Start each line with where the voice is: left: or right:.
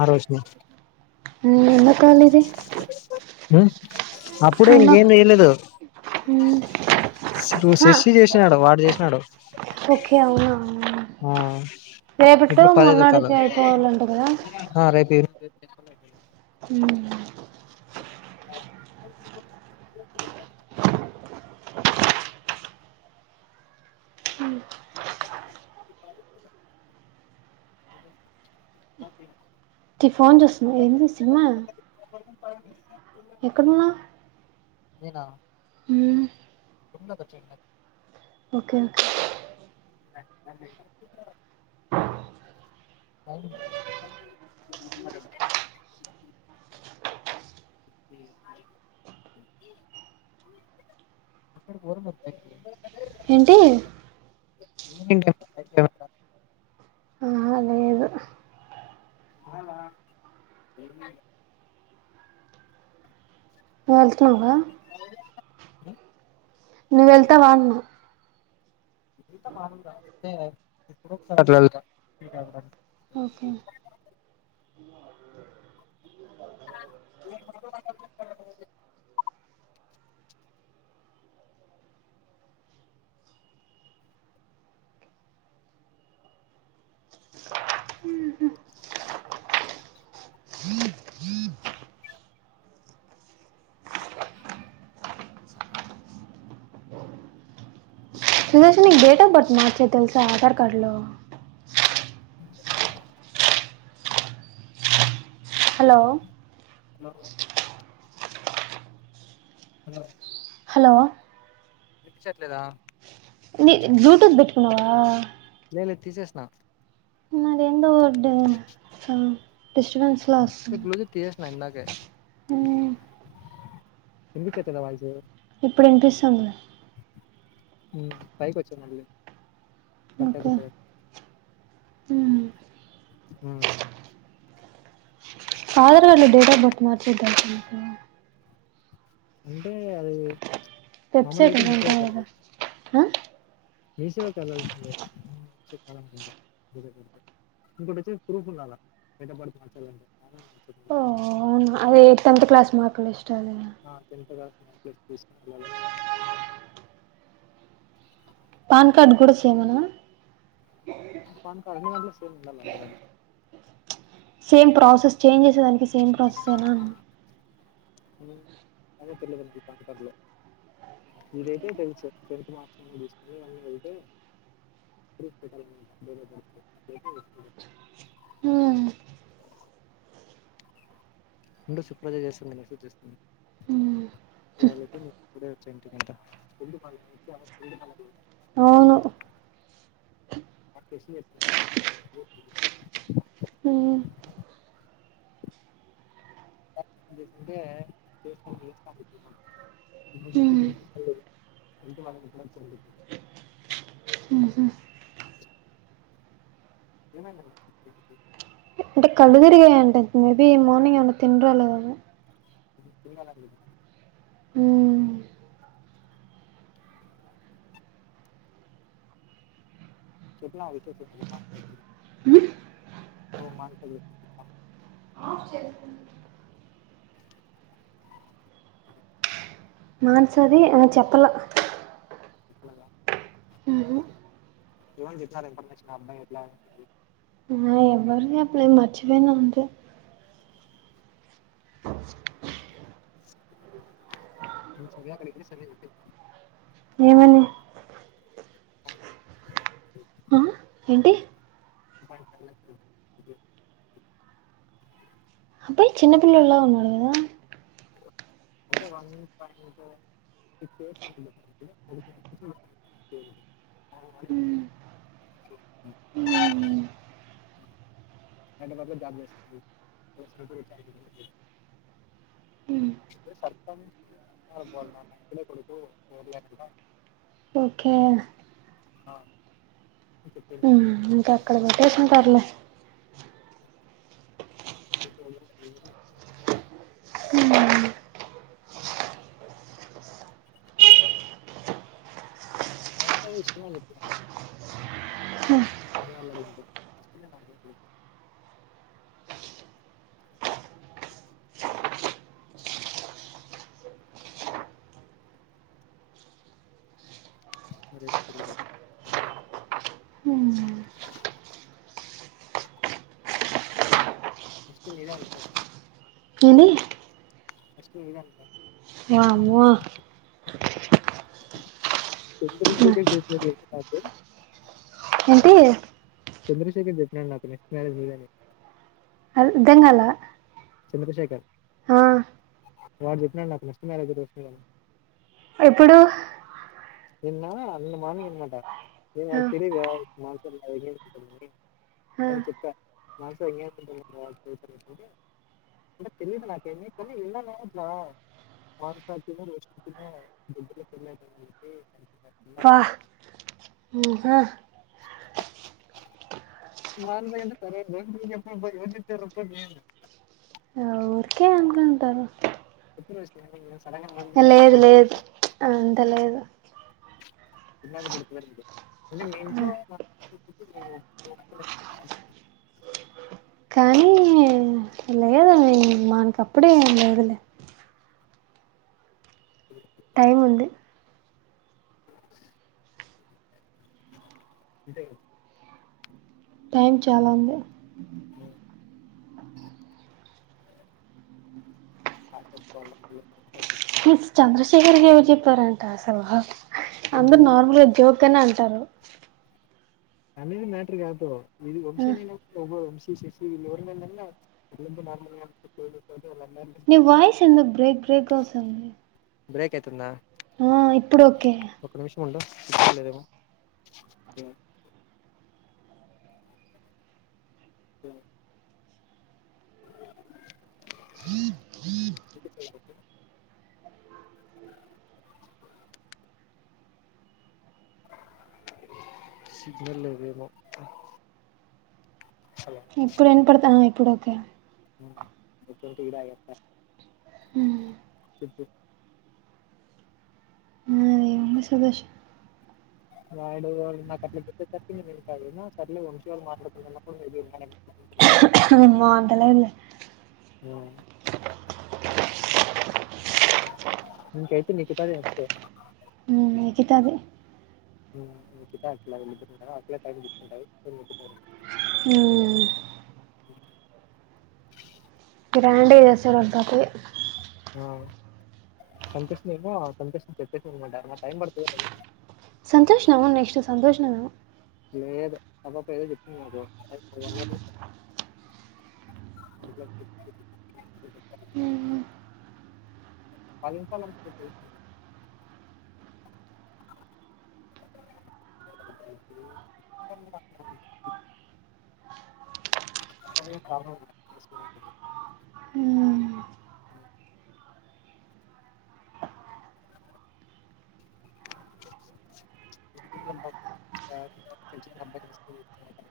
left: ఆ రోజు
right: అన్నో కాల్ ఇది
left: అప్పుడే
right: అవునా
left: ఇంకేం చేయలేదు ఇప్పుడు
right: హ
left: శశి చేసినాడు వాడు చేసినాడు
right: ఓకే అవునా
left: ఆ
right: సేబటు
left: ఇప్పుడు పదైదు ఎక్కాల
right: మన్నాడికియిపోవలంట కూదా
left: ఆ రేపు ఈవినింగ్
right: ఉ
left: ఓకే
right: ఫోన్ చేూస్తున్నాం ఏంది సినిమా ఎక్కడున్నా
left: నేనా
right: ఉ
left: ఉన్న పచల
right: ఓకే
left: అ అ అక్ [unintelligible] బోర్
right: ఏంటి ఆహా లేదు
left: [unintelligible] అవునా
right: వెళ్తునావా
left: ఉమ్,
right: నువ్వు వెళ్తావా అన్నా
left: వెళ్తా
right: ఉహూ ఉహూ సుదర్శన్ నీకు డేట్ ఆఫ్ బర్త్ మార్చేది తెలుసా ఆధార్ కార్డు లో
left: [unintelligible]
right: హలో
left: హలో అ
right: హలో
left: వినిపించట్లేదా
right: బ్లూటూత్ పెటుకున్నావా
left: సరే తీసేస్త
right: మరేందో డిస్టబెన్స్ ల వస్తుంది
left: బ్లూటూత్ తీసేసిన ఇందాకే
right: ఉమ్
left: వినిపించట్లేదా వాయిస్
right: ఇప్పుడు వినిపిస్తుంది
left: పైకి వచ్చ మళ్ళీ కట్
right: ఓకే
left: అయిపోతది.
right: ఉమ్
left: హ్మ్.
right: ఆధార్ కార్డు లో డేట్ ఆఫ్ బర్త్ మార్చేద్దాం
left: అంటే అది మామూలుగా
right: వెబ్సైట్
left: అయితే
right: ఉంటాది కదా ఆ
left: మీసేవ కి వెళ్లాల్సింది చెప్తారు అనుకుంటా ఇంకోటి వచ్చి ప్రూఫ్ ఉండాలా డేట్ అఫ్ బర్త్ మార్చాలి అంటే
right: ఓ అవును అదే టెంత్ క్లాస్ మార్కుల లిస్టు
left: ఆ టెన్త్ క్లాస్ మార్క్ లిస్టు తీసుకుని వెలాల
right: పాన్ కార్డ్ కూడా సేమ్ నా
left: పాన్ కార్డు అన్నిట్లో సేమ్ ఉండాల మేడం
right: సేమ్ ప్రాసెస్ చేంజ్ చేసేదానికి సేమ్ ప్రాసెస్ ఏనా అన్నా
left: ఏమో తెలిదు నాకు పాన్ కార్డు లో ఇదైతే టెన్త్ టెన్త్ మార్కుల లిస్టు తీసుకుని వెళ్తే అయితది పెట్టాలి వేరే దాంట్లో
right: ఆ
left: ఉండు సుప్రజా చేస్తుంది మెసేజ్ చేస్తుంది కాలేజ్ నుండి ఇప్పుడే ఇంటికి వచ్చా అంట
right: అవును హ్మ్
left: [unintelligible] చేయకుంటే
right: హ్మ్
left: [unintelligible]
right: ఉహూ
left: ఏం అయింది
right: అంటే కళ్ళు తిరిగాయంట మేబి మార్నింగ్ ఏమన్నా తిని రాలేదేమో
left: చేయాలని చెపిన
right: ఉమ్
left: చెప్పినవా [unintelligible] అర్థం కాలేదు
right: మార్చ్ అది ఆ చెప్పలా ఊహూ
left: [inaudible] ఏమని చెపినారు ఇన్ఫర్మేషన్ అబ్బాయి ఎట్లా ఏంది
right: [unintelligible] మర్చిపోయినా అంతే
left: [inaudible]
right: ఏమని అంటే
left: [inaudible]
right: అబ్బయ్ చిన్నపిల్లోడిలా ఉన్నాడు గదా
left: అంటే వన్ పాయింట్ [inaudible] [inaudible]
right: హ్మ్.
left: హైద్రాబాద్ లో జాబ్ [inaudible]
right: ఉ
left: ఊరి సర్పంచ్ [unintelligible] ఒక్కడే కొడుకు [inaudible]
right: ఓకే
left: ఆ అని చెప్పింది
right: ఊహ్ ఇంక అక్కడ పెట్టేసుంటార్లే
left: [inaudible]
right: ఉ
left: మావిడికాయ ఈసుకున్నా అని చెప్ప [inaudible] [inaudible]
right: [unintelligible]
left: [inaudible]
right: హ్మ్.
left: నెష్ట్ నీదే అన్ ప్లేస్ లో
right: ఏమి
left: ఫస్ట్ [inaudible]
right: వామ్మో
left: [inaudible]
right: హ్మ్. ఏంటి?
left: చంద్రశేఖర్ చెప్పినాడు నాకు నెస్ట్ మ్యారేజ్ మీదని
right: అద్దంగాలా
left: చంద్రశేఖర్ వాడు చెప్పినాడు నాకు [inaudible]
right: ఎప్పుడు
left: నిన్నా అన్న మార్నింగ్ [unintelligible] ఏం
right: ఆ!
left: వాకి తెలీదా కదా
right: ఆ!
left: [unintelligible] [inaudible] అని చెప్పా [unintelligible] [inaudible] అంటె తెలీదు నాకేమీ కానీ [unintelligible] [inaudible]
right: వాహ్ ఊహ
left: [unintelligible] సరే [unintelligible] ఎవర్ చెప్పారబ్బ అనేను
right: ఉంటావా
left: [inaudible]
right: లేదు
left: టాక్స్
right: లేదు అదంత లేదు
left: చిన్న [unintelligible] [inaudible] అంటే మీ ఇంట్లో [inaudible]
right: [unintelligible] మన్క్ అప్పుడే ఏం లేదులే టైం ఉంది.
left: [inaudible] అంతేగా
right: టైమ్ చాలా ఉంది
left: అవును [unintelligible]
right: చంద్రశేఖర్ ఎవరు చెప్పారంట అసలు అందరు
left: దూరం
right: నార్మల్ జోకుగానే అనుకున్నారు అంటారు
left: అనేది మ్యాటర్ కాదు ఇది వంశీ
right: ఆ
left: అన్న ఎన్సిసి లో ఎవరైనా ఎవరైనా ఉన్నారా
right: నీ వాయిస్ ఎందుకు బ్రేక్ బ్రేక్ వస్తుంది
left: బ్రేక్ అయితాందా
right: ఆ ఇప్పుడు ఒకే
left: లేదమ సరే
right: జిద్ జిత్ వర్షం సౌండ్
left: సిగ్నల్ లేదేమో హలో
right: ఇప్పుడు వినపడ్తోంది ఇప్పుడు ఒకే
left: టీ తాగే వస్తా చెప్పు
right: అంగ సంతోషం
left: నాయుడు వాళ్ళు నాకు అట్లా చేప్పేసరికి నేను ఇంకా సర్లే వంశవాళ్ళు మాట్లాడుతుందన్న కూడా
right: అన్నీ నీ మాటలే
left: అవును నంకాతే నికుతదే అస్తే
right: ఉ హు నికితదే
left: మీకు ఇతా అట్లాన్నా అట్లా టైం తీకుంటాకు
right: ఉ
left: ఉ
right: బ్రాండే చేసేరుళ కాతే
left: ఆ సంతోష్ న సంతోష్ చెప్పేమాంట టై పడుతు
right: సంతోష నము నెక్స్ట్ సంతోష నము
left: లేదు ఆ పాప ఏదో చెప్పింది నాకు వన్ ఇయర్
right: అ
left: అ పాలన్ పాలన్
right: ఆ
left: మీరెప్పుడు వస్తారు అరే
right: ఆ
left: ఇక తెలిసినోళ్ల అబ్బాయి అని చెప్పినవట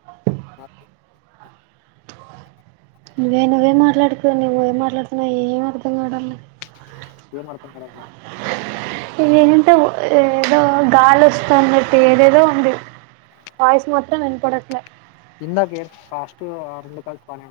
right: నువ్వే నువ్వే మాట్లాడుకువు నువ్వే మాట్లాడుతున్నావు ఏం అర్ధం కాడని
left: ఏంమాతను మేడమ్
right: ఏంటంటే ఏదో గాలి వస్తుందిట్టి ఏదేదో ఉంది వయిస్ మాత్రం వెనుపడకులే
left: ఇందా కేేర్ కాస్ట్టు రెండు కాల పాల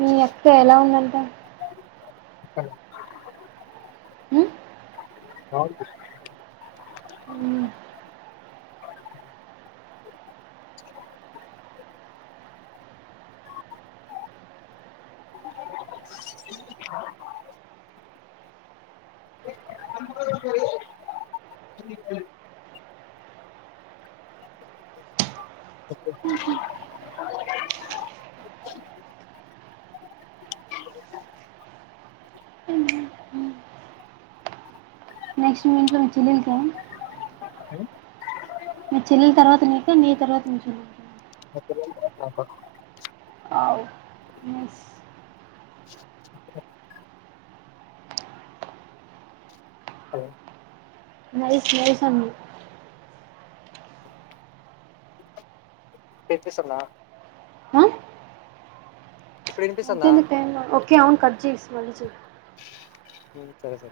right: మీ అక్క ఎలా ఉందంట
left: సంతోషం
right: ఉమ్
left: అవునా
right: ఉమ్
left: కుక్క అరుపు తీసుకెళ్లండి
right: నెక్స్ట్ మినింట్లో మీ చెల్లకా మీ చెల్లెల తర్వాత నిక నీ తర్వాత మీ చెల్లిక ఎస్ నైస్ నైస్ అం
left: ఇనిపిస్తుందా ఇప్పుడు వినిపిస్తుందా
right: ఎంతుంది టైం ఓకే అవును కట్ చేసి మళ్ళి చేయ్
left: సరే సరే